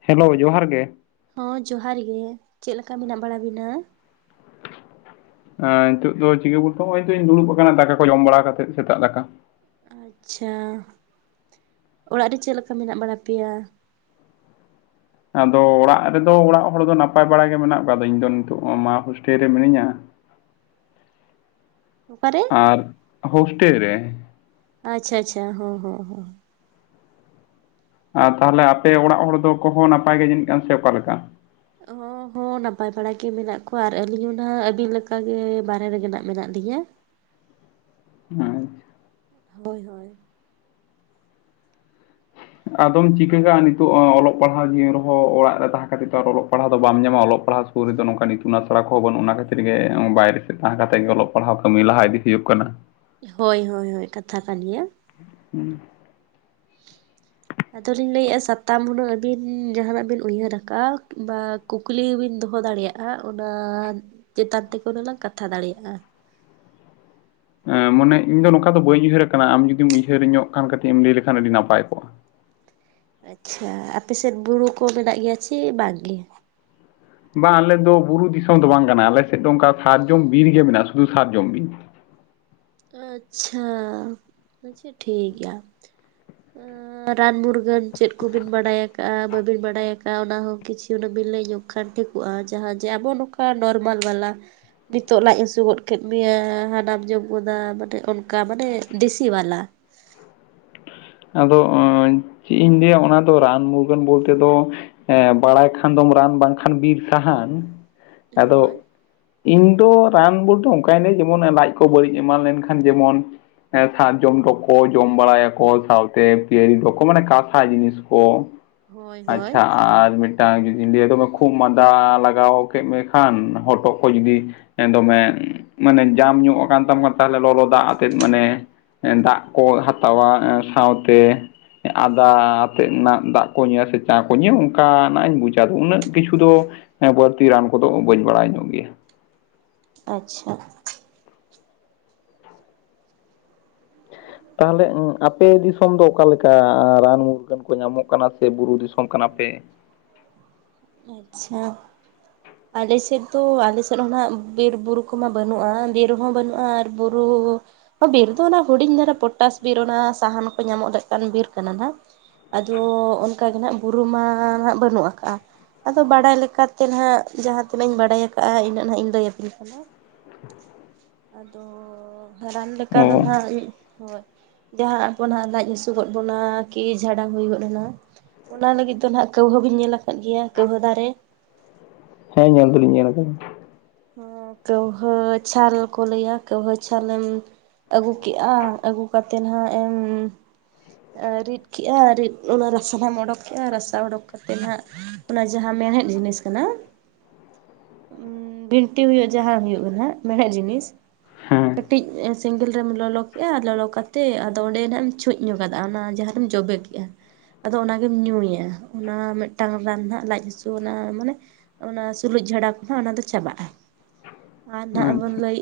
Hello ᱡᱚᱦᱟᱨ ᱜᱮ ᱦᱚᱸ ᱡᱚᱦᱟᱨ ᱜᱮ ᱪᱮᱫ ᱞᱮᱠᱟ ᱢᱮᱱᱟᱜ ᱵᱟᱲᱟ ᱵᱤᱱᱟ? ᱮ ᱱᱤᱛᱳᱜ ᱫᱚ ᱪᱤᱠᱟᱹ ᱵᱚᱞᱛᱮ ᱫᱩᱲᱩᱵ ᱠᱟᱱᱟ ᱫᱟᱠᱟ ᱠᱚ ᱡᱚᱢ ᱵᱟᱲᱟ ᱠᱟᱛᱮᱜ ᱥᱮᱛᱟᱜ ᱫᱟᱠᱟ᱾ ᱟᱪᱪᱷᱟ, ᱚᱲᱟᱜ ᱨᱮ ᱪᱮᱫ ᱞᱮᱠᱟ ᱢᱮᱱᱟᱜ ᱵᱟᱲᱟ ᱯᱮᱭᱟ? ᱟᱫᱚ ᱚᱲᱟᱜ ᱨᱮᱫᱚ ᱚᱲᱟᱜ ᱦᱚᱲ ᱫᱚ ᱱᱟᱯᱟᱭ ᱵᱟᱲᱟ ᱜᱮ ᱢᱮᱱᱟᱜ ᱠᱚᱣᱟ᱾ ᱟᱫᱚ ᱤᱧ ᱫᱚ ᱱᱤᱛᱚᱜ ᱢᱟ ᱦᱳᱥᱴᱮᱞ ᱨᱮ ᱢᱤᱱᱟᱹᱧᱟ᱾ ᱚᱠᱟᱨᱮ? ᱟᱨ, ᱦᱳᱥᱴᱮᱞ ᱨᱮ ᱟᱪᱪᱷᱟᱻ ᱟᱪᱪᱷᱟᱻ ᱦᱚᱻ ᱦᱚᱻ ᱦᱚᱻ᱾ ᱟᱨ ᱛᱟᱦᱟᱞᱮ ᱟᱯᱮ ᱚᱲᱟᱜ ᱦᱚᱲ ᱫᱚ ᱠᱚᱦᱚᱸ ᱱᱟᱯᱟᱭ ᱜᱮ ᱡᱟᱹᱱᱤᱡ ᱠᱟᱱ ᱥᱮ ᱚᱠᱟᱞᱮᱠᱟ? ᱚ ᱦᱚᱸ ᱱᱟᱯᱟᱭ ᱵᱟᱲᱟ ᱜᱮ ᱢᱮᱱᱟᱜ ᱠᱚᱣᱟ ᱟᱨ ᱟᱹᱞᱤᱧ ᱦᱚᱸ ᱱᱟᱦᱟᱜ ᱟᱹᱵᱤᱱ ᱞᱮᱠᱟᱜᱮ ᱵᱟᱨᱦᱮ ᱨᱮᱜᱮ ᱢᱮᱱᱟᱜ ᱞᱤᱧᱟᱹ ᱟᱪᱪᱷᱟ ᱦᱳᱭ ᱦᱳᱭ ᱟᱫᱚᱢ ᱪᱤᱠᱟᱹᱜ ᱠᱟᱜᱼᱟ ᱱᱤᱛᱚᱜ ᱚᱞᱚᱜ ᱯᱟᱲᱦᱟᱣ ᱡᱤᱭᱚᱱ ᱨᱮᱦᱚᱸ ᱚᱲᱟᱜ ᱨᱮ ᱛᱟᱦᱮᱸ ᱠᱷᱟᱹᱛᱤᱨ ᱟᱨ ᱚᱞᱚᱜ ᱯᱟᱲᱦᱟᱣ ᱫᱚ ᱵᱟᱢ ᱧᱟᱢᱟ ᱚᱞᱚᱜ ᱯᱟᱲᱦᱟᱣ ᱥᱩᱨ ᱨᱮᱫᱚ ᱱᱚᱝᱠᱟ ᱤᱛᱩᱱ ᱟᱥᱲᱟ ᱠᱚᱦᱚᱸ ᱵᱟᱹᱱᱩᱜ ᱚᱱᱟ ᱠᱷᱟᱹᱛᱤᱨ ᱜᱮ ᱵᱟᱭᱨᱮ ᱥᱮᱫ ᱛᱟᱦᱮᱸ ᱠᱟᱛᱮ ᱜᱮ ᱚᱞᱚᱜ ᱯᱟᱲᱦᱟᱣ ᱠᱟᱹᱢᱤ ᱞᱟᱦᱟ ᱤᱫᱤ ᱦᱩᱭᱩᱜ ᱠᱟᱱᱟ ᱦᱳᱭ ᱦᱳᱭ ᱦᱳᱭ ᱠᱟᱛᱷᱟ ᱠᱟᱱ ᱜᱮᱭᱟ ᱦᱮᱸ ᱟᱫᱚᱞᱤᱧ ᱞᱟᱹᱭᱮᱫᱼᱟ ᱥᱟᱛᱟᱢ ᱦᱩᱱᱟᱹᱝ ᱟᱹᱵᱤᱱ ᱡᱟᱦᱟᱱᱟᱜ ᱵᱤᱱ ᱩᱭᱦᱟᱹᱨ ᱟᱠᱟᱜᱼᱟ ᱵᱟ ᱠᱩᱠᱞᱤ ᱵᱤᱱ ᱫᱚᱦᱚ ᱫᱟᱲᱮᱭᱟᱜᱼᱟ ᱚᱱᱟ ᱪᱮᱛᱟᱱ ᱛᱮᱠᱚ ᱦᱩᱱᱟᱹᱜ ᱞᱟᱝ ᱠᱟᱛᱷᱟ ᱫᱟᱲᱮᱭᱟᱜᱼᱟ ᱢᱟᱱᱮ ᱤᱧ ᱫᱚ ᱱᱚᱝᱠᱟ ᱫᱚ ᱵᱟᱹᱧ ᱩᱭᱦᱟᱹᱨ ᱟᱠᱟᱱᱟ ᱟᱢ ᱡᱩᱫᱤᱢ ᱩᱭᱦᱟᱹᱨ ᱧᱚᱜ ᱠᱷᱟᱱ ᱠᱟᱹᱴᱤᱡ ᱮᱢ ᱞᱟᱹᱭ ᱞᱮᱠᱷᱟᱱ ᱟᱹᱰᱤ ᱱᱟᱯᱟᱭ ᱠᱚᱜᱼᱟ ᱟᱪᱪᱷᱟ ᱟᱯᱮᱥᱮᱫ ᱵᱩᱨᱩ ᱠᱚ ᱢᱮᱱᱟᱜ ᱜᱮᱭᱟ ᱥᱮ ᱵᱟᱝ ᱜᱮ ᱵᱟᱝ ᱟᱞᱮ ᱫᱚ ᱵᱩᱨᱩ ᱫᱤᱥᱚᱢ ᱫᱚ ᱵᱟᱝ ᱠᱟᱱᱟ ᱞᱮ ᱟᱞᱮ ᱥᱮᱫ ᱫᱚ ᱚᱱᱠᱟ ᱥᱟᱨᱡᱚᱢ ᱵᱤᱨ ᱜᱮ ᱢᱮᱱᱟᱜᱼᱟ ᱥᱩᱫᱷᱩ ᱥᱟᱨᱡᱚᱢ ᱵᱤᱨ ᱟᱪᱪᱷᱟ ᱟᱪᱪᱷᱟ ᱴᱷᱤᱠ ᱜᱮᱭᱟ ᱨᱟᱱ ᱢᱩᱨᱜᱟᱹᱱ ᱪᱮᱫ ᱠᱚᱵᱤᱱ ᱵᱟᱰᱟᱭ ᱟᱠᱟᱜᱼᱟ ᱵᱟᱹᱵᱤᱱ ᱵᱟᱰᱟᱭ ᱟᱠᱟᱜᱼᱟ ᱚᱱᱟ ᱦᱚᱸ ᱠᱤᱪᱷᱩ ᱦᱩᱱᱟᱹᱜ ᱵᱤᱱ ᱞᱟᱹᱭ ᱧᱚᱜ ᱞᱮᱠᱷᱟᱱ ᱴᱷᱤᱠ ᱠᱚᱜᱼᱟ ᱡᱟᱦᱟᱸ ᱡᱮ ᱟᱵᱚ ᱱᱚᱝᱠᱟ ᱱᱚᱨᱢᱟᱞ ᱵᱟᱞᱟ ᱱᱤᱛᱚᱜ ᱞᱟᱡ ᱦᱟᱹᱥᱩ ᱜᱚᱫ ᱠᱮᱫ ᱢᱮᱭᱟ ᱦᱟᱱᱟ ᱡᱚᱢ ᱜᱚᱫᱟ ᱢᱟᱱᱮ ᱚᱱᱠᱟ ᱢᱟᱱᱮ ᱫᱮᱥᱤ ᱵᱟᱞᱟ ᱟᱫᱚ ᱪᱮᱫ ᱤᱧ ᱞᱟᱹᱭᱟ ᱚᱱᱟ ᱫᱚ ᱨᱟᱱ ᱢᱩᱨᱜᱟᱹᱱ ᱵᱚᱞᱛᱮ ᱫᱚ ᱵᱟᱲᱟᱭ ᱠᱷᱟᱱ ᱫᱚᱢ ᱨᱟᱱ ᱵᱟᱝᱠᱷᱟᱱ ᱵᱤᱨ ᱥᱟᱦᱟᱱ ᱟᱫᱚ ᱦᱳᱭ ᱤᱧ ᱫᱚ ᱨᱟᱱ ᱵᱚᱞᱛᱮ ᱫᱚ ᱚᱱᱠᱟ ᱱᱟᱜ ᱡᱮᱢᱚᱱ ᱞᱟᱡ ᱠᱚ ᱵᱟᱹᱲᱤᱡ ᱮᱢᱟᱱ ᱞᱮᱱᱠᱷᱟᱱ ᱡᱮᱢᱚᱱ ᱥᱟᱨᱡᱚᱢ ᱡᱚ ᱠᱚ ᱡᱚᱢ ᱵᱟᱲᱟᱭᱟ ᱠᱚ ᱥᱟᱶᱛᱮ ᱯᱤᱭᱟᱨᱤ ᱠᱚ ᱠᱚ ᱢᱟᱱᱮ ᱠᱟᱥᱟ ᱡᱤᱱᱤᱥ ᱠᱚ ᱦᱳᱭ ᱦᱳᱭ ᱟᱪᱪᱷᱟ ᱟᱨ ᱢᱤᱫ ᱡᱩᱫᱤ ᱞᱟᱹᱭᱟ ᱫᱚᱢᱮ ᱠᱷᱩᱜ ᱢᱟᱸᱫᱟ ᱞᱟᱜᱟᱣ ᱠᱮᱫ ᱢᱮ ᱠᱷᱟᱱ ᱦᱚᱴᱚᱜ ᱠᱚ ᱡᱩᱫᱤ ᱫᱚᱢᱮ ᱢᱟᱱᱮ ᱡᱟᱢ ᱧᱚᱜ ᱟᱠᱟᱱ ᱛᱟᱢᱟ ᱛᱟᱦᱚᱞᱮ ᱞᱚᱞᱚ ᱫᱟᱜ ᱟᱛᱮᱜ ᱢᱟᱱᱮ ᱫᱟᱜ ᱠᱚ ᱦᱟᱛᱟᱣᱟ ᱥᱟᱶᱛᱮ ᱟᱫᱟ ᱟᱛᱮᱫ ᱨᱮᱱᱟᱜ ᱫᱟᱜ ᱠᱚ ᱧᱩᱭᱟ ᱥᱮ ᱪᱟ ᱠᱚ ᱧᱩᱭᱟ ᱚᱱᱠᱟᱱᱟᱜ ᱤᱧ ᱵᱩᱡᱟ ᱩᱱᱟᱹᱜ ᱠᱤᱪᱷᱩ ᱫᱚ ᱦᱮᱸ ᱵᱟᱹᱲᱛᱤ ᱨᱟᱱ ᱠᱚᱫᱚ ᱵᱟᱹᱧ ᱵᱟᱲᱟᱭ ᱧᱚᱜ ᱜᱮᱭᱟ ᱟᱪᱪᱷᱟ ᱛᱟᱦᱚᱞᱮ ᱟᱯᱮ ᱫᱤᱥᱚᱢ ᱫᱚ ᱚᱠᱟᱞᱮᱠᱟ ᱨᱟᱱ ᱢᱩᱨᱜᱟᱹᱱ ᱠᱚ ᱧᱟᱢᱚᱜ ᱠᱟᱱᱟ ᱥᱮ ᱵᱩᱨᱩ ᱫᱤᱥᱚᱢ ᱠᱟᱱᱟ ᱯᱮ ᱟᱪᱪᱷᱟ ᱟᱞᱮᱥᱮᱫ ᱫᱚ ᱟᱞᱮᱥᱮᱫ ᱦᱚᱸ ᱱᱟᱦᱟᱜ ᱵᱤᱨᱵᱩᱨᱩ ᱠᱚᱢᱟ ᱵᱟᱹᱱᱩᱜᱼᱟ ᱵᱤᱨᱦᱚᱸ ᱵᱟᱹᱱᱩᱜᱼᱟ ᱟᱨ ᱵᱩᱨᱩ ᱵᱤᱨ ᱫᱚ ᱚᱱᱟ ᱦᱩᱰᱤᱧ ᱫᱷᱟᱨᱟ ᱯᱚᱴᱟᱥ ᱵᱤᱨ ᱚᱱᱟ ᱥᱟᱦᱟᱱ ᱠᱚ ᱧᱟᱢᱚᱜ ᱞᱮᱠᱟᱱ ᱵᱤᱨ ᱠᱟᱱᱟ ᱱᱟᱦᱟᱜ ᱟᱫᱚ ᱚᱱᱠᱟ ᱜᱮ ᱱᱟᱦᱟᱜ ᱵᱩᱨᱩᱢᱟ ᱱᱟᱦᱟᱜ ᱵᱟᱹᱱᱩᱜ ᱟᱠᱟᱜᱼᱟ ᱟᱫᱚ ᱵᱟᱲᱟᱭ ᱞᱮᱠᱟᱛᱮ ᱱᱟᱦᱟᱜ ᱡᱟᱦᱟᱸ ᱛᱤᱱᱟᱹᱜ ᱤᱧ ᱵᱟᱲᱟᱭ ᱠᱟᱜᱼᱟ ᱤᱱᱟᱹᱜ ᱦᱟᱸᱜ ᱤᱧ ᱞᱟᱹᱭ ᱟᱵᱤᱱ ᱠᱟᱱᱟ ᱟᱫᱚ ᱨᱟᱱ ᱞᱮᱠᱟ ᱫᱚ ᱚ ᱱᱟᱦᱟᱜ ᱦᱳᱭ ᱡᱟᱦᱟᱸ ᱟᱵᱚᱱᱟᱜ ᱞᱟᱡ ᱦᱟᱹᱥᱩ ᱜᱚᱫ ᱵᱚᱱᱟ ᱠᱤ ᱡᱷᱟᱰᱟ ᱦᱩᱭ ᱜᱚᱫ ᱮᱱᱟ ᱚᱱᱟ ᱞᱟᱹᱜᱤᱫ ᱫᱚ ᱦᱟᱜ ᱠᱟᱹᱣᱦᱟᱹ ᱵᱤᱱ ᱧᱮᱞ ᱟᱠᱟᱫ ᱜᱮᱭᱟ ᱠᱟᱹᱣᱦᱟᱹ ᱫᱟᱨᱮ ᱦᱮᱸ ᱧᱮᱞ ᱫᱚᱞᱤᱧ ᱧᱮᱞ ᱟᱠᱟᱫᱟ ᱠᱟᱹᱣᱦᱟᱹ ᱪᱷᱟᱞ ᱠᱚ ᱞᱟᱹᱭᱟ ᱠᱟᱹᱣᱦᱟᱹ ᱪᱷᱟᱞ ᱮᱢ ᱟᱹᱜᱩ ᱠᱮᱜᱼᱟ ᱟᱹᱜᱩ ᱠᱟᱛᱮᱫ ᱦᱟᱜ ᱮᱢ ᱨᱤᱫ ᱠᱮᱫᱮᱜᱼᱟ ᱨᱤᱫᱚᱞ ᱨᱟᱥᱟ ᱮᱢ ᱚᱰᱚᱠ ᱠᱮᱫᱼᱟ ᱨᱟᱥᱟ ᱚᱰᱳᱚᱠ ᱠᱟᱛᱮᱫ ᱱᱟᱦᱟᱜ ᱚᱱᱟ ᱡᱟᱦᱟᱸ ᱢᱮᱬᱦᱮᱫ ᱡᱤᱱᱤᱥ ᱠᱟᱱᱟ᱾ ᱵᱷᱤᱱᱴᱤ ᱦᱩᱭᱩᱜ ᱡᱟᱦᱟᱸ ᱦᱩᱭᱩᱜ ᱠᱟᱱᱟ ᱢᱮᱬᱦᱮᱫ ᱡᱤᱱᱤᱥ ᱦᱮᱸ ᱠᱟᱹᱴᱤᱡ ᱥᱮᱸᱜᱮᱞ ᱨᱮᱢ ᱞᱚᱞᱚ ᱠᱮᱫᱼᱟ ᱞᱚᱞᱚ ᱠᱟᱛᱮᱫ ᱟᱫᱚ ᱚᱸᱰᱮ ᱱᱟᱦᱟᱜ ᱮᱢ ᱪᱷᱩᱪ ᱠᱮᱫᱼᱟ ᱧᱚᱜ ᱠᱟᱫᱟ ᱚᱱᱟ ᱡᱟᱦᱟᱸ ᱨᱮᱢ ᱡᱚᱵᱮ ᱠᱮᱜᱼᱟ ᱟᱫᱚ ᱚᱱᱟᱜᱮᱢ ᱧᱩᱭᱟ ᱚᱱᱟ ᱢᱤᱫᱴᱟᱝ ᱨᱟᱱ ᱦᱟᱜ ᱞᱟᱡ ᱦᱟᱹᱥᱩ ᱚᱱᱟ ᱢᱟᱱᱮ ᱚᱱᱟ ᱥᱩᱞᱩᱡ ᱡᱷᱟᱲᱟ ᱠᱚᱦᱚᱸ ᱚᱱᱟ ᱫᱚ ᱪᱟᱵᱟᱜᱼᱟ ᱟᱨ ᱱᱟᱦᱟᱜ ᱵᱚᱱ ᱟᱪᱪᱷᱟ ᱞᱟᱹᱭ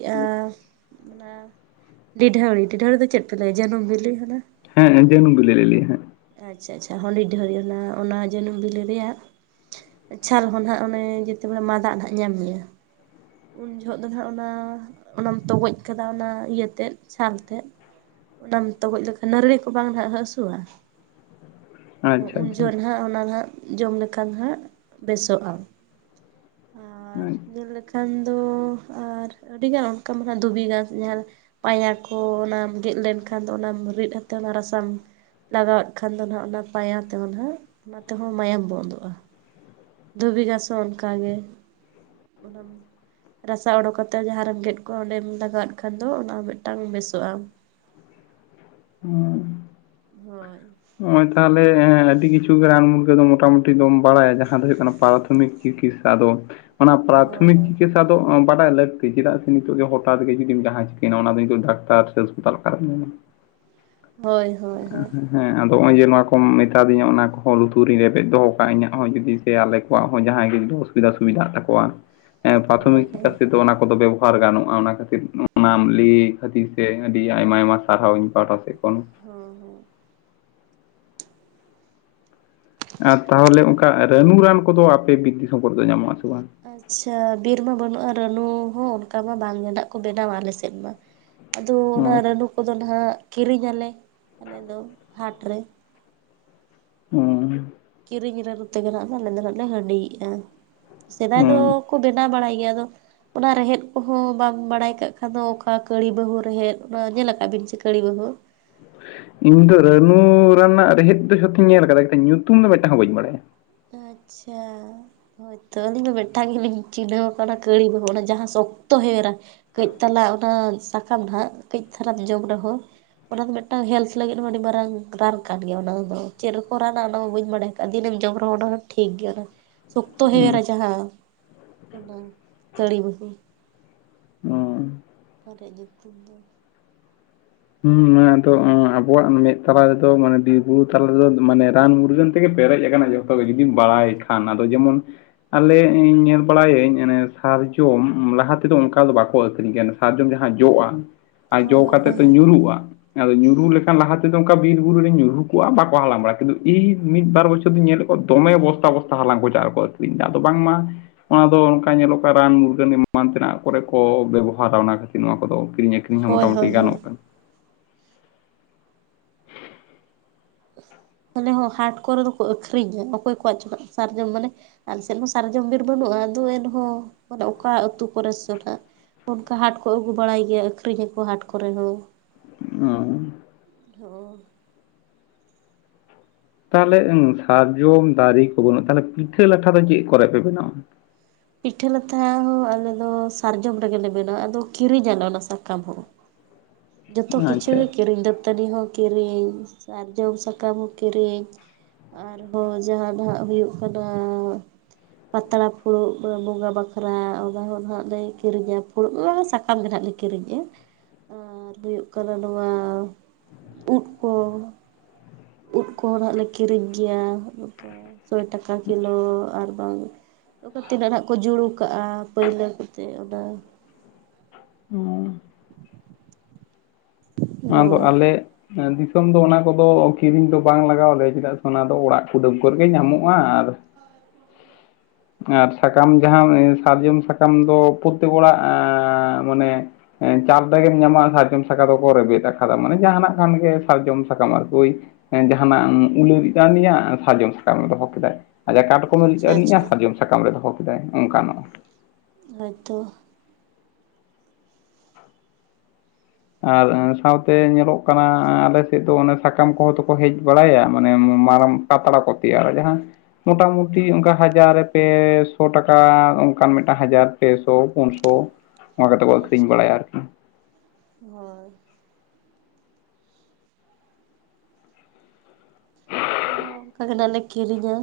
ᱚᱱᱟ ᱰᱤᱰᱷᱟᱹᱣᱲᱤ ᱰᱤᱰᱷᱟᱹᱣᱲᱤ ᱫᱚ ᱪᱮᱫ ᱯᱮ ᱞᱟᱹᱭ ᱟ ᱡᱟᱹᱱᱩᱢ ᱵᱤᱞᱤ ᱦᱟᱱᱟ ᱦᱮᱸ ᱡᱟᱹᱱᱩᱢ ᱵᱤᱞᱤ ᱞᱮ ᱞᱟᱹᱭᱟ ᱦᱮᱸ ᱟᱪᱷᱟ ᱟᱪᱷᱟ ᱦᱚᱰᱤ ᱰᱷᱟᱹᱨ ᱚᱱᱟ ᱚᱱᱟ ᱡᱟᱹᱱᱩᱢ ᱵᱤᱞᱤ ᱨᱮᱭᱟᱜ ᱟᱪᱷᱟ ᱨᱮᱦᱚᱸ ᱟᱸᱜ ᱚᱱᱮ ᱡᱮᱛᱮ ᱵᱮ ᱢᱟ ᱫᱟᱜ ᱦᱜ ᱧᱟᱢ ᱢᱮᱭᱟ ᱩᱱ ᱡᱚᱦᱚᱜ ᱫᱚ ᱦᱱᱟᱜ ᱚᱱᱟ ᱚᱱᱟᱢ ᱛᱚᱜᱚᱡ ᱠᱟᱫᱟ ᱚᱱᱟ ᱤᱭᱟᱹᱛᱮ ᱪᱷᱟᱞ ᱛᱮᱛ ᱚᱱᱟᱢ ᱛᱚᱜᱚᱡ ᱞᱮᱠᱷᱟᱱ ᱱᱟᱹᱲᱨᱤ ᱠᱚ ᱵᱟᱝ ᱱᱟᱜ ᱦᱟᱹᱥᱩᱣᱟ ᱟᱪᱪᱷᱟ ᱩᱱ ᱟᱪᱪᱷᱟ ᱡᱚᱦᱠᱷ ᱦᱟᱸᱜ ᱚᱱᱟ ᱦᱜ ᱡᱚᱢ ᱞᱮᱠᱷᱟᱱ ᱦᱟᱸᱜ ᱵᱮᱥᱚᱜᱼᱟ ᱦᱳᱭ ᱧᱮᱞ ᱞᱮᱠᱷᱟᱱ ᱫᱚ ᱟᱨ ᱟᱹᱰᱤᱜᱟᱱ ᱚᱱᱠᱟ ᱢᱟ ᱫᱷᱩᱵᱤ ᱜᱷᱟᱥ ᱧᱮᱞ ᱯᱟᱭᱟ ᱠᱚ ᱚᱱᱟᱢ ᱜᱮᱫ ᱞᱮᱱᱠᱷᱟᱱ ᱫᱚ ᱚᱱᱟᱢ ᱨᱤᱫ ᱟᱛᱮᱫ ᱚᱱᱟ ᱨᱟᱥᱟᱢ ᱞᱟᱜᱟᱣᱮᱫ ᱠᱷᱟᱱ ᱫᱚ ᱱᱟᱦᱟᱜ ᱚᱱᱟ ᱯᱟᱭᱟ ᱛᱮᱦᱚᱸ ᱱᱟᱦᱟᱜ ᱚᱱᱟ ᱛᱮᱦᱚᱸ ᱢᱟᱭᱟᱢ ᱵᱚᱱᱫᱚᱜᱼᱟ᱾ ᱫᱷᱩᱵᱤ ᱜᱟᱥ ᱦᱚ ᱚᱱᱠᱟᱜ ᱜᱮ ᱚᱱᱟ ᱨᱟᱥᱟ ᱚᱰᱳᱠ ᱠᱟᱛᱮ ᱡᱟᱦᱟᱸ ᱨᱮᱢ ᱜᱮᱫ ᱠᱚᱜᱼᱟ ᱚᱸᱰᱮᱢ ᱞᱟᱜᱟᱣᱫ ᱠᱷᱟᱱ ᱫᱚ ᱚᱱᱟ ᱢᱤᱫᱴᱟᱝ ᱵᱮᱥᱚᱜᱼᱟ᱾ ᱦᱳᱭ ᱱᱚᱜᱼᱚᱭ ᱛᱟᱦᱚᱞᱮ ᱟᱹᱰᱤ ᱠᱤᱪᱷᱩ ᱜᱮ ᱨᱟᱱ ᱢᱩᱨᱜᱟᱹᱱ ᱫᱚ ᱢᱚᱴᱟᱢᱩᱴᱤ ᱫᱚᱢ ᱵᱟᱲᱟᱭᱟ ᱡᱟᱦᱟᱸ ᱫᱚ ᱦᱩᱭᱩᱜ ᱠᱟᱱᱟ ᱯᱟᱨᱛᱷᱚᱢᱤᱠ ᱪᱤᱠᱤᱛᱥᱟ ᱫᱚ ᱚᱱᱟ ᱦᱳᱭ ᱯᱨᱟᱛᱷᱚᱢᱤᱠ ᱦᱳᱭ ᱪᱤᱠᱤᱥ ᱪᱥᱟ ᱫᱚ ᱵᱟᱰᱟᱭ ᱞᱟᱹᱠᱛᱤ ᱪᱮᱫᱟᱜ ᱥᱮ ᱱᱤᱛᱚᱜᱜᱦᱚᱴᱟᱛ ᱜᱮ ᱡᱫᱤᱢ ᱡᱟᱦᱟᱸ ᱪᱤᱠᱟᱹᱭᱱᱟ ᱚᱱᱟ ᱫᱚ ᱱᱤᱛᱚᱜ ᱰᱟᱠᱛᱟᱨ ᱥᱮ ᱦᱟᱥᱯᱟᱛᱟᱞ ᱚᱠᱟᱨᱮᱢ ᱧᱟᱢᱟ ᱦᱮᱸ [inaudible] ᱦᱳᱭ ᱦᱳᱭ ᱦᱳᱭ ᱦᱮᱸ ᱟᱫᱚ ᱱᱚᱜᱼᱚᱭ ᱡᱮ ᱱᱚᱣᱟ ᱠᱚᱢ ᱢᱮᱛᱟᱫᱤᱧᱟ ᱚᱱᱟ ᱠᱚᱦᱚᱸ ᱞᱩᱛᱩᱨᱤᱧ ᱨᱮᱵᱮᱫ ᱫᱚᱦ ᱠᱟᱜ ᱤᱧᱟᱹᱜ ᱦᱚᱸ ᱡᱩᱫᱤ ᱥᱮ ᱟᱞᱮ ᱠᱚᱣᱟᱜ ᱦᱚᱸ ᱡᱟᱦᱟᱸᱭ ᱜᱮ ᱫᱚᱥ ᱥᱩᱵᱤᱫᱟ ᱥᱩᱵᱤᱫᱷᱟᱜ ᱛᱟᱠᱚᱣᱟ ᱦᱳᱭ ᱯᱨᱟᱛᱷᱚᱢᱤᱠ ᱦᱳᱭ ᱪᱤᱠ ᱚᱱᱟ ᱠᱚᱫᱚ ᱵᱮ ᱷᱟᱨ ᱜᱟᱱᱚᱜᱼᱟ ᱚᱱᱟ ᱠᱷᱟᱹᱛᱤᱨ ᱚᱱᱟᱢ ᱞᱟᱹᱭ ᱠᱷᱟᱹᱛᱤᱨ ᱥᱮ ᱟᱹᱰᱤ ᱟᱭᱢᱟ ᱟᱭᱢᱟ ᱥᱟᱨᱦᱟᱣᱤᱧ ᱯᱟᱦᱴᱟ ᱥᱮᱫ ᱠᱷᱚᱱ ᱦᱮᱸ ᱦᱮᱸ ᱟᱨ ᱛᱟᱦᱚᱞᱮ ᱚᱱᱠᱟ ᱨᱟᱱᱩ ᱨᱟᱱ ᱠᱚᱫᱚ ᱟᱯᱮ ᱵᱤᱫᱽᱫ ᱥᱚᱢᱯᱚᱨ ᱫᱚ ᱧᱟᱢᱚᱜ ᱟᱥᱮ ᱵᱟᱝ ᱟᱪᱷᱟ ᱵᱤᱨ ᱢᱟ ᱵᱟᱹᱱᱩᱜᱼᱟ ᱨᱟᱱᱩ ᱦᱚᱸ ᱚᱱᱠᱟ ᱢᱟ ᱵᱟᱝ ᱜᱮ ᱦᱟᱸ ᱠᱚ ᱵᱮᱱᱟᱣᱟ ᱟᱞᱮ ᱥᱮᱫ ᱢᱟ ᱟᱫᱚ ᱚᱱᱟ ᱦᱚᱸ ᱨᱟᱱᱩ ᱠᱚᱫᱚ ᱱᱟᱦᱟᱜ ᱠᱤᱨᱤᱧ ᱟᱞᱮ ᱟᱞᱮ ᱫᱚ ᱦᱟᱴ ᱨᱮ ᱦᱩᱸ ᱠᱤᱨᱤᱧ ᱨᱟᱱᱩᱩ ᱛᱮᱜᱮ ᱟᱜ ᱫᱚ ᱟᱞᱮ ᱫᱚ ᱟᱜ ᱞᱮ ᱦᱺᱰᱤᱭᱮᱫᱼᱟ ᱥᱮᱫᱟᱭ ᱫᱚ ᱦᱚᱸ ᱠᱚ ᱵᱮᱱᱟ ᱵᱟᱲᱟᱭ ᱜᱮᱭᱟ ᱫᱚ ᱚᱱᱟ ᱨᱮᱦᱮᱫ ᱠᱚᱦᱚᱸ ᱵᱟᱢ ᱵᱟᱲᱟᱭ ᱠᱟᱜ ᱠᱷᱟᱱ ᱫᱚ ᱚᱠᱟ ᱠᱟᱲᱤ ᱵᱟᱹᱦᱩ ᱨᱮᱦᱮᱫ ᱚᱱᱟ ᱧᱮᱞ ᱟᱠᱟᱫ ᱵᱤᱱ ᱥᱮ ᱠᱟᱹᱲᱤ ᱵᱟᱹᱦᱩ ᱤᱧ ᱫᱚ ᱨᱟᱱᱩ ᱨᱮᱱᱟᱜ ᱨᱮᱦᱮᱫ ᱫᱚ ᱡᱷᱚᱛᱚᱧ ᱧᱮᱞ ᱟᱠᱟᱫᱟ ᱧᱩᱛᱩᱢ ᱫᱚ ᱢᱤᱫᱴᱟᱝ ᱦᱚᱸ ᱵᱟᱹᱧ ᱵᱟᱲᱟᱭᱟ ᱟᱪᱷᱟ ᱦᱳᱭᱛᱳ ᱟᱹᱞᱤᱧ ᱫᱚ ᱢᱤᱫᱴᱟᱝ ᱜᱮᱞᱤᱧ ᱪᱤᱱᱦᱟᱹᱣ ᱟᱠᱟᱱᱟ ᱠᱟᱹᱲᱤ ᱵᱟᱹ ᱚᱱᱟ ᱡᱟᱦᱟᱸ ᱥᱚᱠᱛᱚ ᱦᱮᱣᱨᱟ᱾ ᱠᱟᱹᱡ ᱛᱟᱞᱟ ᱚᱱᱟ ᱥᱟᱠᱟᱢ ᱦᱟᱸᱜ ᱠᱟᱹᱡ ᱛᱟᱨᱟᱢ ᱡᱚᱢ ᱨᱮᱦᱚᱸ ᱚᱱᱟ ᱫᱚ ᱢᱤᱫᱴᱟᱝ ᱦᱮᱞᱛᱷ ᱞᱟᱹᱜᱤᱫ ᱢᱟ ᱟᱹᱰᱤ ᱢᱟᱨᱟᱝ ᱨᱟᱱ ᱠᱟᱱ ᱜᱮᱭᱟ ᱚᱱᱟ ᱫᱚ ᱪᱮᱫ ᱨᱮᱠᱚ ᱨᱟᱱᱼᱟ ᱚᱱᱟ ᱫᱚ ᱵᱟᱹ ᱵᱟᱲᱟᱭ ᱟᱠᱟᱫᱟᱼᱟ ᱫᱤᱱᱮᱢ ᱡᱚᱢ ᱚᱱᱟ ᱦᱚᱸ ᱴᱷᱤᱠ ᱜᱮᱭᱟ ᱚᱱᱟ ᱥᱚᱠᱛ ᱦᱩᱸ ᱦᱮᱣᱨᱟ ᱡᱟᱦᱟ ᱚᱱᱟ ᱛᱟᱹᱲᱤ ᱵᱟᱦᱩ ᱦᱸ ᱟᱨᱮᱡ ᱧᱩᱛᱩᱢ ᱫᱚ ᱦᱮᱸ ᱟᱫᱚ ᱟᱵᱚᱣᱟᱜ ᱢᱮᱫ ᱛᱟᱞᱟ ᱨᱮᱫᱚ ᱢᱟᱱᱮ ᱵᱤᱨ ᱵᱩᱨᱩ ᱛᱟᱞᱟ ᱨᱮᱫᱚ ᱢᱟᱱᱮ ᱨᱟᱱ ᱢᱩᱨᱜᱟᱹᱱ ᱛᱮᱜᱮ ᱯᱮᱨᱮᱡ ᱟᱠᱟᱱᱟ ᱡᱚᱛᱚᱜ ᱡᱩᱫᱤᱢ ᱵᱟᱲᱟᱭ ᱠᱷᱟᱱ ᱟᱫᱚ ᱡᱮᱢᱚᱱ ᱟᱞᱮ ᱤ ᱧᱮᱞ ᱵᱟᱲᱟᱭᱟᱹᱧ ᱥᱟᱨᱡᱚᱢ ᱞᱟᱦᱟ ᱛᱮᱫᱚ ᱚᱱᱠᱟ ᱫᱚ ᱵᱟᱠᱚ ᱟᱹᱷᱨᱤᱧ ᱠᱟᱱᱟ ᱥᱟᱨᱡᱚᱢ ᱡᱟᱦᱟᱸ ᱡᱚᱜᱼᱟ ᱟᱨ ᱦᱳᱭ ᱡᱚ ᱦᱳᱭ ᱠᱟᱛᱮ ᱛ ᱦᱳᱭ ᱧᱩᱨᱩᱜᱼᱟ ᱟᱫᱚ ᱧᱩᱨᱩ ᱞᱮᱠᱷᱟᱱ ᱞᱟᱦᱟ ᱛᱮᱫᱚ ᱚᱱᱠᱟ ᱵᱤᱨ ᱵᱩᱨᱩ ᱨᱧ ᱧᱩᱨᱩ ᱠᱚᱜᱼᱟ ᱵᱟᱠᱚ ᱦᱟᱞᱟᱝ ᱵᱟᱲᱟ ᱠᱤᱱᱛᱩ ᱤᱧ ᱢᱤᱫ ᱵᱟᱨ ᱵᱚᱪᱷᱚᱨ ᱫᱚᱧ ᱧᱮᱞᱮᱫ ᱠᱚᱣᱟ ᱫᱚᱢᱮ ᱵᱚᱥᱛᱟ ᱵᱚᱥᱛᱟ ᱦᱟᱞᱟᱝ ᱠᱚ ᱪᱟᱜ ᱟᱨ ᱠᱚ ᱟᱹᱠᱷᱨᱤᱧᱫᱟ ᱟᱫᱚ ᱵᱟᱝᱢᱟ ᱚᱱᱟ ᱫᱚ ᱚᱱᱠᱟ ᱧᱮᱞᱚᱜ ᱠᱟᱱᱟ ᱨᱟᱱ ᱢᱩᱨᱜᱟᱹᱱ ᱮᱢᱟᱱ ᱛᱮᱱᱟᱜ ᱠᱚᱨᱮ ᱠᱚ ᱵᱮᱵᱚᱦᱟᱨᱟ ᱚᱱᱟ ᱠᱷᱟᱹᱛᱤᱨ ᱱᱚᱣᱟ ᱠᱚᱫᱚ ᱠᱤᱨᱤᱧ ᱟᱹᱨᱤ ᱟᱠᱨᱤᱧ ᱦᱚᱸ ᱦᱳᱭ ᱢᱚᱴᱟᱢ ᱢᱩᱴᱤ ᱦᱳᱭ ᱦᱳᱭ ᱜᱟᱱᱚᱜ ᱠᱟᱱᱟ ᱟᱞᱮ ᱦᱚᱸ ᱦᱟᱴ ᱠᱚᱨᱮ ᱫᱚᱠᱚ ᱟᱹᱠᱷᱨᱤᱧᱟ ᱚᱠᱚᱭ ᱠᱚᱣᱟᱜ ᱪᱮᱫ ᱥᱟᱨᱡᱚᱢ ᱢᱟᱱᱮ ᱟᱞᱮ ᱥᱮᱫ ᱦᱚᱸ ᱥᱟᱨᱡᱚᱢ ᱵᱤᱨ ᱵᱟᱹᱱᱩᱜᱼᱟ ᱟᱫ ᱮᱱᱦᱚᱸ ᱢᱟᱱᱮ ᱚᱠᱟ ᱟᱹᱛᱩ ᱠᱚᱨᱮ ᱥ ᱦᱟᱜ ᱚᱱᱠᱟ ᱦᱟᱴ ᱠᱚ ᱟᱹᱜᱩ ᱵᱟᱲᱟᱭ ᱜᱮᱭᱟ ᱟᱠᱷᱨᱤᱧ ᱟᱠᱚ ᱦᱟᱴ ᱠᱚᱨᱮ ᱦᱚᱸ ᱚ ᱦᱚ ᱛᱟᱦᱚᱞᱮ ᱥᱟᱨᱡᱚᱢ ᱫᱟᱨᱮ ᱠᱚ ᱵᱟᱹᱱᱩᱜᱼᱟ ᱛᱟᱦᱚᱞᱮ ᱯᱤᱴᱷᱟᱹ ᱞᱟᱴᱷᱟ ᱫᱚ ᱪᱮᱫ ᱠᱚᱨᱮ ᱯᱮ ᱵᱮᱱᱟᱣᱟ ᱯᱤᱴᱷᱟᱹ ᱞᱟᱛᱷᱟ ᱦᱚᱸ ᱟᱞᱮ ᱫᱚ ᱥᱟᱨᱡᱚᱢ ᱨᱮᱜᱮᱞᱮ ᱵᱮᱱᱟᱣᱟ ᱟᱫᱚ ᱠᱤᱨᱤᱧᱟᱞᱮ ᱚᱱᱟ ᱥᱟᱠᱟᱢ ᱦᱚᱸ ᱡᱚᱛᱚ ᱠᱤᱪᱷᱩ ᱜᱮ ᱟᱪᱪᱷᱟ ᱠᱤᱨᱤᱧ ᱫᱚ ᱛᱟᱹᱱᱤ ᱦᱚᱸ ᱠᱤᱨᱤᱧ ᱥᱟᱨᱡᱚᱢ ᱥᱟᱠᱟᱢ ᱦᱚᱸ ᱠᱤᱨᱤᱧ ᱟᱨᱦᱚᱸ ᱡᱟᱦᱟ ᱫᱚ ᱦᱟᱜ ᱦᱩᱭᱩᱜ ᱠᱟᱱᱟ ᱯᱟᱛᱲᱟ ᱯᱷᱩᱲᱩᱜ ᱵᱚᱸᱜᱟ ᱵᱟᱠᱷᱨᱟ ᱚᱱᱟᱦᱚ ᱱᱟᱦᱟᱜᱞᱮ ᱠᱤᱨᱤᱧᱟ ᱯᱷᱩᱲᱩᱜ ᱥᱟᱠᱟᱢ ᱜᱮ ᱱᱟᱦᱟᱜ ᱞᱮ ᱠᱤᱨᱤᱧᱮᱫᱼᱟ ᱟᱨ ᱦᱩᱭᱩᱜ ᱠᱟᱱᱟ ᱱᱚᱣᱟ ᱩᱫ ᱠᱚ ᱩᱫ ᱠᱚᱦᱚᱸ ᱦᱜ ᱞᱮ ᱠᱤᱨᱤᱧ ᱜᱮᱭᱟ ᱱᱚᱝᱠᱟ ᱥᱚᱭ ᱴᱟᱠᱟ ᱠᱤᱞᱳ ᱟᱨ ᱵᱟᱝ ᱚᱠᱟ ᱛᱤᱱᱟᱹᱜ ᱟᱜ ᱠᱚ ᱡᱩᱲᱩ ᱠᱟᱜᱼᱟ ᱯᱟᱹᱭᱞᱟᱹ ᱠᱚᱛᱮ ᱚᱱᱟ ᱦᱸ ᱟᱫᱚ ᱦᱳᱭ ᱟᱞᱮ ᱫᱤᱥᱚᱢ ᱫᱚ ᱚᱱᱟ ᱠᱚᱫᱚ ᱠᱤᱨᱤᱧ ᱫᱚ ᱵᱟᱝ ᱞᱟᱜᱟᱣ ᱞᱮᱭᱟ ᱪᱮᱫᱟᱜ ᱥᱮ ᱚᱱᱟ ᱫᱚ ᱚᱲᱟᱜ ᱠᱩ ᱰᱟᱹᱢ ᱠᱚ ᱨᱮᱜᱮ ᱧᱟᱢᱚᱜᱼᱟ ᱟᱨ ᱦᱚᱭ ᱟᱨ ᱥᱟᱠᱟᱢ ᱡᱟᱦᱟᱸ ᱥᱟᱨᱡᱚᱢ ᱥᱟᱠᱟᱢ ᱫᱚ ᱯᱨᱚᱛᱮᱠ ᱚᱲᱟᱜ ᱢᱟᱱᱮ ᱮ ᱪᱟ ᱛᱮᱜᱮᱢ ᱧᱟᱢᱟ ᱥᱟᱨᱡᱚᱢ ᱥᱟᱠᱟ ᱫᱚ ᱯᱚᱨᱮᱵᱮᱫ ᱟᱠᱟᱫᱟ ᱢᱟᱱᱮ ᱡᱟᱦᱟᱱᱟᱜ ᱠᱷᱟᱱ ᱜᱮ ᱥᱟᱨᱡᱚᱢ ᱥᱟᱠᱟᱢ ᱟᱨᱠᱤ ᱳᱭ ᱡᱟᱦᱟᱱᱟᱜ ᱩᱞᱮ ᱨᱤᱫ ᱟᱠᱟᱱᱤᱜᱼᱟ ᱥᱟᱨᱡᱚᱢ ᱥᱟᱠᱟᱢ ᱫᱚᱦᱚ ᱠᱮᱫᱟᱭ ᱟᱡᱟ ᱠᱟᱴᱠᱚᱢᱮ ᱨᱤᱫ ᱟᱪᱪᱷᱟ ᱟᱱᱤᱡᱟ ᱟᱪᱪᱷᱟ ᱥᱟᱨᱡᱚᱢ ᱥᱟᱠᱟᱢ ᱨᱮ ᱫᱚᱦᱚ ᱠᱮᱫᱟᱭ ᱚᱱᱠᱟᱱᱚᱜᱼᱟ ᱦᱳᱭᱛᱳ ᱟᱨ ᱥᱟᱶᱛᱮ ᱧᱮᱞᱚᱜ ᱠᱟᱱᱟ ᱟᱞᱮ ᱥᱮᱫ ᱫᱚ ᱚᱱᱮ ᱥᱟᱠᱟᱢ ᱠᱚᱦᱚᱸ ᱫᱚᱠᱚ ᱦᱮᱡ ᱵᱟᱲᱟᱭᱟ ᱢᱟᱱᱮ ᱢᱟᱨᱟᱝ ᱯᱟᱛᱲᱟ ᱠᱚ ᱛᱮᱭᱟᱨᱟ ᱡᱟᱦᱟᱸ ᱢᱚᱴᱟ ᱢᱩᱴᱤ ᱚᱱᱠᱟ ᱦᱟᱡᱟᱨ ᱨᱮ ᱯᱮ ᱥᱚ ᱴᱟᱠᱟ ᱚᱱᱠᱟᱱ ᱢᱮᱴᱟᱝ ᱦᱟᱡᱟᱨ ᱯᱮᱥᱚ ᱯᱩᱱ ᱥᱚ ᱚᱱᱠᱟ ᱠᱟᱛᱮ ᱠᱚ ᱟᱹᱠᱷᱨᱤᱧ ᱟᱪᱪᱷᱟ ᱵᱟᱲᱟᱭᱟ ᱟᱨᱠᱤ ᱦᱳᱭ ᱟᱞᱮ ᱚᱱᱠᱟ ᱜᱮ ᱱᱟᱜ ᱞᱮ ᱠᱤᱨᱤᱧᱟ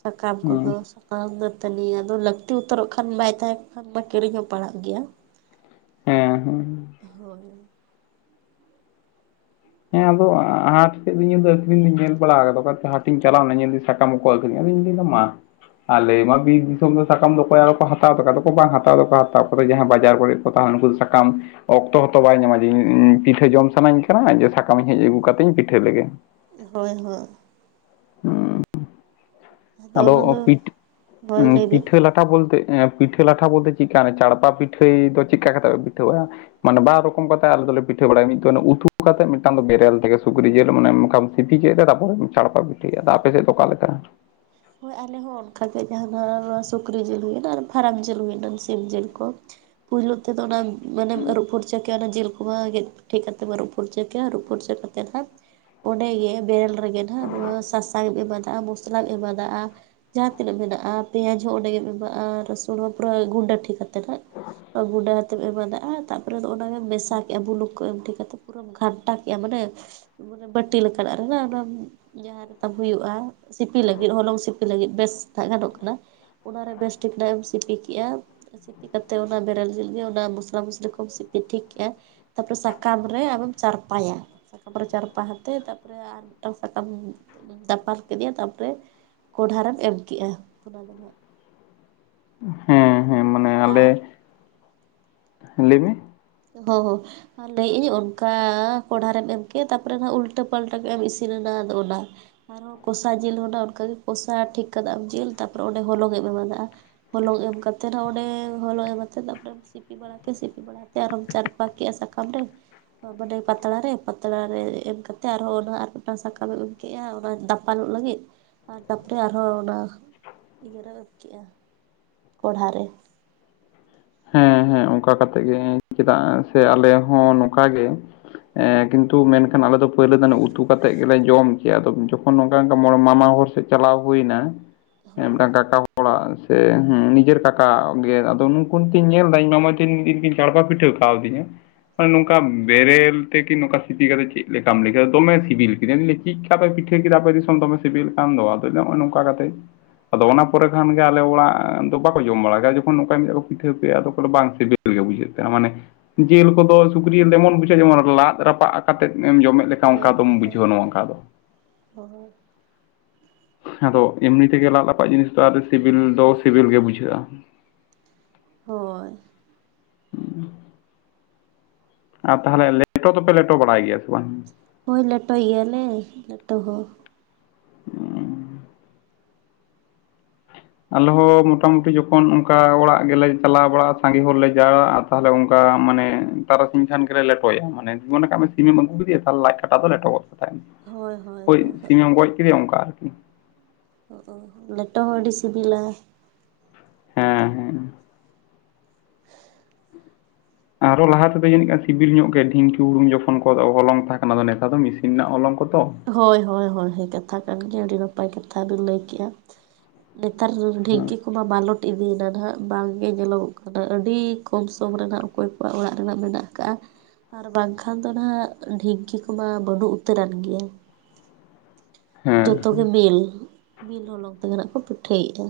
ᱥᱟᱠᱟᱢ ᱦᱮᱸ ᱠᱚᱫᱚ ᱵᱟᱝ ᱫᱚᱛᱟᱹᱱᱤ ᱟᱫᱚ ᱞᱟᱹᱠᱛᱤ ᱩᱛᱟᱹᱨᱚᱜ ᱠᱷᱟᱱ ᱵᱟᱭ ᱛᱟᱦᱮᱸ ᱠᱷᱟᱱ ᱢᱟ ᱠᱤᱨᱤᱧ ᱦᱚᱸ ᱯᱟᱲᱟᱜ ᱜᱮᱭᱟ ᱦᱮᱸ ᱦᱮᱸ ᱦᱳᱭ ᱦᱮᱸ ᱟᱫᱚ ᱦᱟᱴ ᱥᱮᱫ ᱫᱩᱧ ᱧᱮᱞ ᱫᱟ ᱟᱹᱠᱷᱨᱤᱧ ᱫᱩᱧ ᱧᱮᱞ ᱵᱟᱲᱟ ᱟᱠᱟᱫᱟ ᱦᱟᱴᱤᱧ ᱪᱟᱞᱟᱣ ᱧᱮᱱᱟ ᱥᱟᱞᱟᱢ ᱠᱚᱠᱚ ᱟᱠᱷᱨᱤᱧ ᱫᱟ ᱟᱫᱩᱧ ᱞᱟᱭᱫᱟ ᱢᱟ ᱟᱞᱮ ᱢᱟ ᱵᱤᱨ ᱫᱤᱥᱚᱢ ᱨᱮ ᱥᱟᱠᱟᱢ ᱫᱚ ᱚᱠᱚᱭ ᱟᱨᱚ ᱠᱚ ᱦᱟᱛᱟᱣ ᱛᱟᱠᱚᱣᱟ ᱟᱫᱚᱠᱚ ᱵᱟᱝ ᱦᱟᱛᱟᱣ ᱫᱚᱠᱚ ᱦᱟᱛᱟᱣ ᱠᱚᱫᱚ ᱡᱟᱦᱟᱸ ᱵᱟᱡᱟᱨ ᱠᱚᱨᱮᱫ ᱱᱩᱠᱩ ᱫᱚ ᱥᱟᱠᱟᱢ ᱚᱠᱛᱚ ᱦᱚᱸᱛᱚ ᱵᱟᱭ ᱧᱟᱢᱟ ᱡᱮ ᱤᱧ ᱯᱤᱴᱷᱟᱹ ᱡᱚᱢ ᱥᱟᱱᱟᱧ ᱠᱟᱱᱟ ᱥᱟᱠᱟᱢᱧ ᱦᱮᱡ ᱟᱹᱜᱩ ᱠᱟᱛᱮᱧ ᱯᱤᱴᱷᱟᱹ ᱞᱮᱜᱮ ᱦᱳᱭ ᱦᱳᱭ ᱚᱱᱟ ᱫᱚ ᱟᱫᱚ ᱯᱤᱴ ᱦᱳᱭ ᱞᱟᱹᱭ ᱵᱤᱱ ᱯᱤᱴᱷᱟᱹ ᱞᱟ ᱯᱤᱴᱷᱟᱹ ᱞᱟᱴᱷᱟ ᱵᱚᱞᱛᱮ ᱪᱤᱠᱟ ᱪᱟᱲᱯᱟ ᱯᱤᱴᱷᱟᱹᱭ ᱫᱚ ᱪᱮᱫ ᱞᱮᱠᱟ ᱠᱟ ᱠᱟᱛᱮ ᱯᱮ ᱯᱤᱴᱷᱟᱹᱣᱟ ᱢᱟᱱᱮ ᱵᱟᱨ ᱨᱚᱠᱚᱢ ᱠᱟᱛᱮ ᱟᱞᱮ ᱫᱚᱞᱮ ᱯᱤᱴᱷᱟᱹ ᱵᱟᱲᱟᱭᱟ ᱢᱤᱫ ᱫᱚ ᱩᱛᱩ ᱠᱟᱛᱮ ᱢᱤᱫᱴᱟᱝ ᱫᱚ ᱵᱮᱨᱮᱞ ᱛᱮᱜᱮ ᱥᱩᱠᱨᱤ ᱡᱤᱞ ᱢᱟᱱᱮᱢ ᱥᱤᱯᱤ ᱠᱮᱫ ᱛᱮ ᱛᱟᱯᱚᱨᱮᱢ ᱪᱷᱟᱲᱯᱟ ᱯᱤᱴᱷᱟᱹᱭᱟ ᱟᱫᱚ ᱟᱯᱮ ᱥᱮᱫ ᱫᱚ ᱚᱠᱟ ᱞᱮᱠᱟ ᱦᱳᱭ ᱟᱞᱮ ᱦᱚᱸᱚᱸ ᱚᱱᱠᱟᱜᱮ ᱡᱟᱦᱟ ᱱᱚᱣᱟ ᱥᱩᱠᱨᱤ ᱡᱤᱞ ᱦᱩᱭᱱᱟ ᱟᱨ ᱯᱷᱟᱨᱟᱠ ᱡᱤᱞ ᱦᱩᱭᱱᱟ ᱥᱤᱢ ᱡᱤᱞ ᱠᱚ ᱯᱩᱭᱭᱞᱩ ᱛᱮᱫᱚ ᱚᱱᱟ ᱢᱟᱱᱮᱢ ᱟᱹᱨᱩᱵ ᱯᱷᱩᱨ ᱪ ᱠᱮᱭᱟ ᱚᱱᱟ ᱡᱤᱞ ᱠᱚᱢᱟ ᱜᱮᱫ ᱴᱷ ᱠᱟᱛᱮᱫ ᱟᱨᱩᱵ ᱯᱷᱟᱨᱪᱟ ᱠᱮᱭᱟ ᱟᱨᱩᱯ ᱯᱷᱩᱨᱪᱟᱹ ᱠᱟᱛᱮᱫ ᱦᱟᱸᱜ ᱚᱸᱰᱮᱜᱮ ᱵᱮᱨᱮᱞ ᱨᱮᱜᱮ ᱦᱟᱸᱜ ᱱᱚᱣᱟ ᱥᱟᱥᱟᱝᱢ ᱮᱢᱟᱫᱟ ᱢᱚᱥᱞᱟᱢ ᱮᱢᱟᱫᱟᱼᱟ ᱡᱟᱦᱟᱸ ᱛᱤᱱᱟᱹᱜ ᱢᱮᱱᱟᱜᱼᱟ ᱯᱮᱸᱭᱟᱡᱽ ᱦᱚᱸ ᱚᱸᱰᱮᱜᱢ ᱮᱢᱟᱜᱼᱟ ᱨᱟᱹᱥᱩᱱ ᱦᱚᱸ ᱯᱩᱨᱟᱹ ᱜᱩᱸᱰᱟᱹ ᱴᱷᱤᱠ ᱠᱟᱛᱮ ᱦ ᱜᱩᱸᱰᱟ ᱦᱟᱛᱮᱢ ᱮᱢᱟᱫᱟᱼᱟ ᱛᱟᱯᱚᱨᱮ ᱫᱚ ᱚᱱᱟᱜᱮᱢ ᱢᱮᱥᱟ ᱠᱮᱜᱼᱟ ᱵᱩᱞᱩᱠ ᱠᱚ ᱮᱢ ᱴᱷᱤᱠ ᱠᱟᱛᱮ ᱯᱩᱨᱟᱹᱟᱢ ᱜᱷᱟᱱᱴᱟ ᱠᱭᱟ ᱢᱟᱱᱮ ᱢᱟᱱᱮ ᱵᱟᱴᱤ ᱞᱮᱠᱟᱱᱟᱜ ᱨᱮ ᱚᱱᱟ ᱡᱟᱦᱟᱸ ᱛᱟᱢ ᱦᱩᱭᱩᱜᱼᱟ ᱥᱤᱯᱤ ᱞᱟᱹᱜᱤᱫ ᱢᱤᱫ ᱦᱚᱞᱚᱝ ᱥᱤᱯᱤ ᱞᱟᱹᱜᱤᱫ ᱵᱮᱥ ᱫᱟᱜ ᱜᱟᱱᱚᱜ ᱠᱟᱱᱟ ᱚᱱᱟᱨᱮ ᱵᱮᱥ ᱴᱷᱤᱠ ᱱᱟᱜ ᱮᱢ ᱥᱤᱯᱤ ᱠᱮᱜᱼᱟ ᱥᱤᱯᱤ ᱠᱟᱛᱮᱫ ᱚᱱᱟ ᱵᱮᱨᱮᱞ ᱡᱤᱞ ᱜᱮ ᱚᱱᱟ ᱢᱚᱥᱞᱟ ᱢᱚᱥᱞᱤ ᱠᱚᱢ ᱥᱤᱯᱤ ᱴᱷᱤᱠ ᱠᱮᱜᱼᱟ ᱛᱟᱯᱚᱨᱮ ᱥᱟᱠᱟᱢ ᱨᱮ ᱟᱫᱚᱢ ᱪᱟᱨᱯᱟᱭᱟ ᱥᱟᱠᱟᱢ ᱨᱮ ᱪᱟᱨᱯᱟ ᱟᱛᱮ ᱛᱟᱨᱯᱚᱨᱮ ᱟᱨ ᱢᱤᱫᱴᱟᱝ ᱥᱟᱠᱟᱢ ᱫᱟᱯᱟᱞ ᱠᱮᱫᱮᱭᱟ ᱛᱟᱨᱯᱚᱨᱮ ᱠᱚᱰᱷᱟ ᱨᱮᱢ ᱮᱢ ᱠᱮᱜᱼᱟ ᱚᱱᱟ ᱫᱚ ᱦᱟᱜ ᱦᱮᱸ ᱦᱮᱸ ᱚᱱᱠᱟ ᱢᱟᱱᱮ ᱟᱞᱮ ᱟᱨ ᱞᱟᱹᱭ ᱢᱮ ᱦᱚᱸ ᱦᱚᱸ ᱟᱨ ᱞᱟᱹᱭᱮᱫ ᱟᱹᱧ ᱚᱱᱠᱟ ᱠᱚᱲᱦᱟᱨᱮᱢ ᱮᱢ ᱠᱮᱫ ᱛᱟᱨᱯᱚᱨᱮ ᱦᱟᱸᱜ ᱩᱞᱴᱟᱹ ᱯᱟᱞᱴᱟᱹ ᱠᱮᱫ ᱮᱢ ᱤᱥᱤᱱ ᱮᱱᱟ ᱟᱫᱚ ᱚᱱᱟ ᱟᱨᱚᱸ ᱠᱚᱥᱟ ᱡᱤᱞ ᱦᱚᱸ ᱚᱱᱠᱟᱜᱮ ᱠᱚᱥᱟ ᱴᱷᱤᱠ ᱠᱟᱫᱟᱢ ᱡᱤᱞ ᱛᱟᱨᱯᱚᱨᱮ ᱚᱸᱰᱮ ᱦᱚᱞᱚᱝᱮᱢ ᱮᱢᱟ ᱟᱫᱟ ᱦᱚᱞᱚᱝ ᱮᱢ ᱠᱟᱛᱮᱫ ᱚᱸᱰᱮ ᱦᱚᱞᱚᱝ ᱮᱢ ᱠᱟᱛᱮᱫ ᱛᱟᱨᱯᱚᱨᱮ ᱥᱤᱯᱤ ᱵᱟᱲᱟ ᱠᱮᱫᱮ ᱥᱤᱯᱤ ᱵᱟᱲᱟ ᱟᱨᱚᱢ ᱪᱟᱨᱯᱟ ᱠᱮᱜᱼᱟ ᱥᱟᱠᱟᱢ ᱨᱮ ᱢᱟᱱᱮ ᱯᱟᱛᱲᱟ ᱨᱮ ᱯᱟᱛᱲᱟ ᱨᱮ ᱮᱢ ᱠᱟᱛᱮ ᱟᱨᱦᱚᱸ ᱚᱱᱟ ᱟᱨ ᱢᱮᱫᱴᱟᱝ ᱥᱟᱠᱟᱢ ᱨᱮ ᱮᱢ ᱠᱮᱜ-ᱟ ᱚᱱᱟ ᱫᱟᱯᱟᱞᱚᱜ ᱞᱟᱹᱜᱤᱫ ᱟᱨ ᱛᱟᱯᱚᱨᱮ ᱟᱨᱦᱚᱸ ᱚᱱᱟ ᱤᱭᱟᱹᱨᱮ ᱠᱮᱜ-ᱟ ᱠᱚᱲᱦᱟ ᱨᱮ ᱦᱮᱸ ᱦᱮᱸ ᱚᱱᱠᱟ ᱠᱟᱛᱮᱫ ᱜᱮ ᱪᱮᱫᱟᱜ ᱥᱮ ᱟᱞᱮ ᱦᱚᱸ ᱱᱚᱝᱠᱟ ᱜᱮ ᱮᱸ ᱠᱤᱱᱛᱩ ᱢᱮᱱᱠᱷᱟᱱ ᱟᱞᱮ ᱫᱚ ᱯᱳᱭᱞᱳ ᱫᱚᱞᱮ ᱩᱛᱩ ᱠᱟᱛᱮᱜ ᱜᱮᱞᱮ ᱡᱚᱢ ᱠᱮᱜᱼᱟ ᱟᱫᱚ ᱡᱚᱠᱷᱚᱱ ᱱᱚᱝᱠᱟ ᱢᱚᱬᱮ ᱢᱟᱢᱟ ᱦᱚᱲ ᱥᱮᱫ ᱪᱟᱞᱟᱣ ᱦᱩᱭᱱᱟ ᱮᱸ ᱦᱳᱭ ᱢᱤᱫᱴᱟᱝ ᱠᱟᱠᱟ ᱦᱚᱲᱟᱜ ᱥᱮ ᱱᱤᱡᱮᱨ ᱠᱟᱠᱟ ᱜᱮ ᱟᱫᱚ ᱛᱩᱞ ᱛᱤᱧ ᱧᱮᱞ ᱮᱫᱟ ᱤᱧ ᱢᱟᱢᱟᱠᱤᱱ ᱤᱧᱠᱤᱱ ᱪᱟᱲᱯᱟ ᱯᱤᱴᱷᱟᱹ ᱠᱟᱣᱫᱤᱧᱟ ᱱᱚᱝᱠᱟ ᱵᱮᱨᱮᱞ ᱛᱮ ᱠᱤ ᱱᱚᱝᱠᱟ ᱥᱤᱯᱤ ᱠᱟᱛᱮ ᱪᱮᱫ ᱞᱮᱠᱟᱢ ᱞᱟᱹᱭ ᱠᱮᱫᱟ ᱫᱚᱢᱮ ᱥᱤᱵᱤᱞ ᱠᱮᱫᱤᱧᱼᱟ ᱪᱤᱫᱠᱟ ᱫᱚᱢ ᱯᱮ ᱯᱤᱴᱷᱟᱹ ᱠᱮᱫᱟ ᱯᱮ ᱫᱤᱥᱚᱢ ᱫᱚᱢᱮ ᱥᱤᱵᱤᱞ ᱠᱟᱱᱟ ᱫᱚ ᱟᱫᱚ ᱱᱚᱜᱼᱚᱭ ᱱᱚᱝᱠᱟ ᱠᱟᱛᱮ ᱟᱫᱚ ᱚᱱᱟ ᱯᱚᱨᱮ ᱠᱷᱟᱱ ᱜᱮ ᱟᱞᱮ ᱚᱲᱟᱜ ᱫᱚ ᱵᱟᱠᱚ ᱡᱚᱢ ᱵᱟᱲᱟ ᱜᱮᱭᱟ ᱡᱚᱠᱷᱚᱱ ᱱᱚᱝᱠᱟ ᱧᱚᱜ ᱠᱚ ᱯᱦᱤᱴᱟᱹ ᱠᱮᱭᱟ ᱠᱚ ᱵᱟᱝ ᱥᱤᱵᱤᱞ ᱜᱮ ᱵᱩᱡᱟᱹᱜ ᱜᱟᱱ ᱢᱟᱱᱮ ᱡᱤᱞ ᱠᱚᱫᱚ ᱥᱩᱠᱨᱤ ᱡᱮᱢᱚᱱ ᱵᱩᱡᱷᱟᱹᱜᱼᱟ ᱡᱮᱢᱚᱱ ᱞᱟᱫ ᱨᱟᱯᱟᱜ ᱠᱟᱛᱮᱫ ᱮᱢ ᱡᱚᱢᱮᱫ ᱞᱮᱠᱟᱱ ᱦᱳᱭ ᱚᱱᱠᱟ ᱫᱚᱢ ᱦᱳᱭ ᱦᱳᱭ ᱵᱩᱡᱷᱟᱹᱣᱟ ᱱᱚᱣᱟ ᱚᱱᱠᱟ ᱫᱚ ᱦᱳᱭ ᱟᱫᱚ ᱮᱢᱱᱤ ᱛᱮᱜᱮ ᱞᱟᱫ ᱨᱟᱯᱟᱜ ᱡᱤᱱᱤᱥ ᱫᱚ ᱥᱤᱵᱤᱞ ᱫᱚ ᱥᱤᱵᱤᱞ ᱜᱮ ᱵᱩᱡᱷᱟᱹᱜᱼᱟ ᱦᱳᱭ ᱩᱸ [inaudible] ᱟᱨ ᱛᱟᱦᱚᱞᱮ ᱞᱮᱴᱚ ᱫᱚᱯᱮ ᱞᱮᱴᱚ ᱵᱟᱲᱟᱭ ᱜᱮᱭᱟ ᱥᱮ ᱵᱟᱝ? ᱦᱳᱭ ᱞᱮᱴᱚᱭ ᱜᱮᱭᱟᱞᱮ ᱞᱮᱴᱚ ᱦᱚᱸ ᱟᱞᱮ ᱦᱚᱸ ᱢᱚᱴᱟᱢᱩᱴᱤ ᱡᱚᱠᱷᱚᱱ ᱚᱱᱠᱟ ᱚᱲᱟᱜ ᱜᱮᱞᱮ ᱪᱟᱞᱟᱣ ᱵᱟᱲᱟᱜᱼᱟ ᱥᱟᱸᱜᱮ ᱦᱚᱲ ᱞᱮ ᱪᱟᱜᱼᱟ ᱛᱟᱦᱚᱞᱮ ᱚᱱᱠᱟ ᱢᱟᱱᱮ ᱛᱟᱨᱥᱤᱧ ᱠᱷᱟᱱ ᱜᱮᱞᱮ ᱞᱮᱴᱚᱭᱟ ᱢᱮ ᱡᱤᱢᱚᱱ ᱠᱟᱜ ᱢᱮ ᱥᱤᱢ ᱟᱹᱜᱩ ᱠᱮᱫᱤᱭᱟ ᱛᱟᱦᱚᱞᱮ ᱞᱟᱡ ᱠᱟᱴᱟ ᱫᱚ ᱞᱮᱴᱚᱜᱼᱟ ᱦᱳᱭ ᱥᱤᱢ ᱮᱢ ᱜᱚᱡ ᱠᱮᱫᱮᱭᱟ ᱚᱱᱠᱟ ᱞᱮᱴᱚ ᱦᱚᱸ ᱟᱹᱰᱤ ᱥᱤᱵᱤᱞᱟ ᱦᱮᱸ ᱦᱮᱸ ᱟᱨᱚ ᱞᱟᱦᱟ ᱛᱮᱫᱚ ᱡᱟᱹᱱᱤᱡ ᱠᱷᱟᱱ ᱥᱤᱵᱤᱞ ᱧᱚᱜ ᱜᱮ ᱰᱷᱤᱝᱠᱤ ᱦᱩᱲᱩᱝ ᱡᱚᱠᱷᱚᱱ ᱦᱚᱞᱚᱝ ᱛᱟᱦᱮᱸ ᱠᱟᱱᱟ ᱟᱫᱚ ᱱᱮᱛᱟᱨ ᱫᱚ ᱢᱤᱥᱤᱱ ᱨᱮᱱᱟᱜ ᱦᱚᱞᱚᱝ ᱠᱚᱛᱚ ᱦᱳᱭ ᱦᱳᱭ ᱦᱳᱭ ᱠᱟᱛᱷᱟ ᱠᱟᱱ ᱜᱮᱭᱟ ᱟᱹᱰᱤ ᱱᱟᱯᱟᱭ ᱠᱟᱛᱷᱟ ᱵᱤᱱ ᱞᱟᱹᱭ ᱠᱮᱜᱼᱟ ᱱᱮᱛᱟᱨ ᱦᱮᱸ ᱰᱷᱤᱝᱠᱤ ᱠᱚᱢᱟ ᱵᱟᱱᱚᱜ ᱰᱷᱤᱝᱠᱤ ᱭᱟᱱᱟ ᱱᱟᱦᱟᱜ ᱵᱟᱝᱜᱮ ᱧᱮᱞᱚᱜᱚᱜ ᱠᱟᱱᱟ ᱟᱹᱰᱤ ᱠᱚᱢ ᱥᱚᱢ ᱨᱮ ᱚᱠᱚᱭ ᱠᱚᱣᱟᱜ ᱚᱲᱟᱜ ᱨᱮᱱᱟᱜ ᱢᱮᱱᱟᱜ ᱟᱠᱟᱜᱼᱟ ᱟᱨ ᱵᱟᱝᱠᱷᱟᱱ ᱫᱚ ᱱᱟᱦᱟᱜ ᱰᱷᱤᱝᱠᱤ ᱠᱚᱢᱟ ᱵᱟᱹᱱᱩᱜ ᱩᱛᱟᱹᱨᱟᱱ ᱜᱮᱭᱟ ᱦᱮᱸ ᱡᱚᱛᱚ ᱜᱮ ᱢᱤᱞ ᱢᱤᱞ ᱦᱚᱞᱚᱝ ᱛᱮᱜᱮ ᱟᱸᱱᱟᱜ ᱠᱚ ᱯᱤᱴᱷᱟᱹᱭᱮᱫᱼᱟ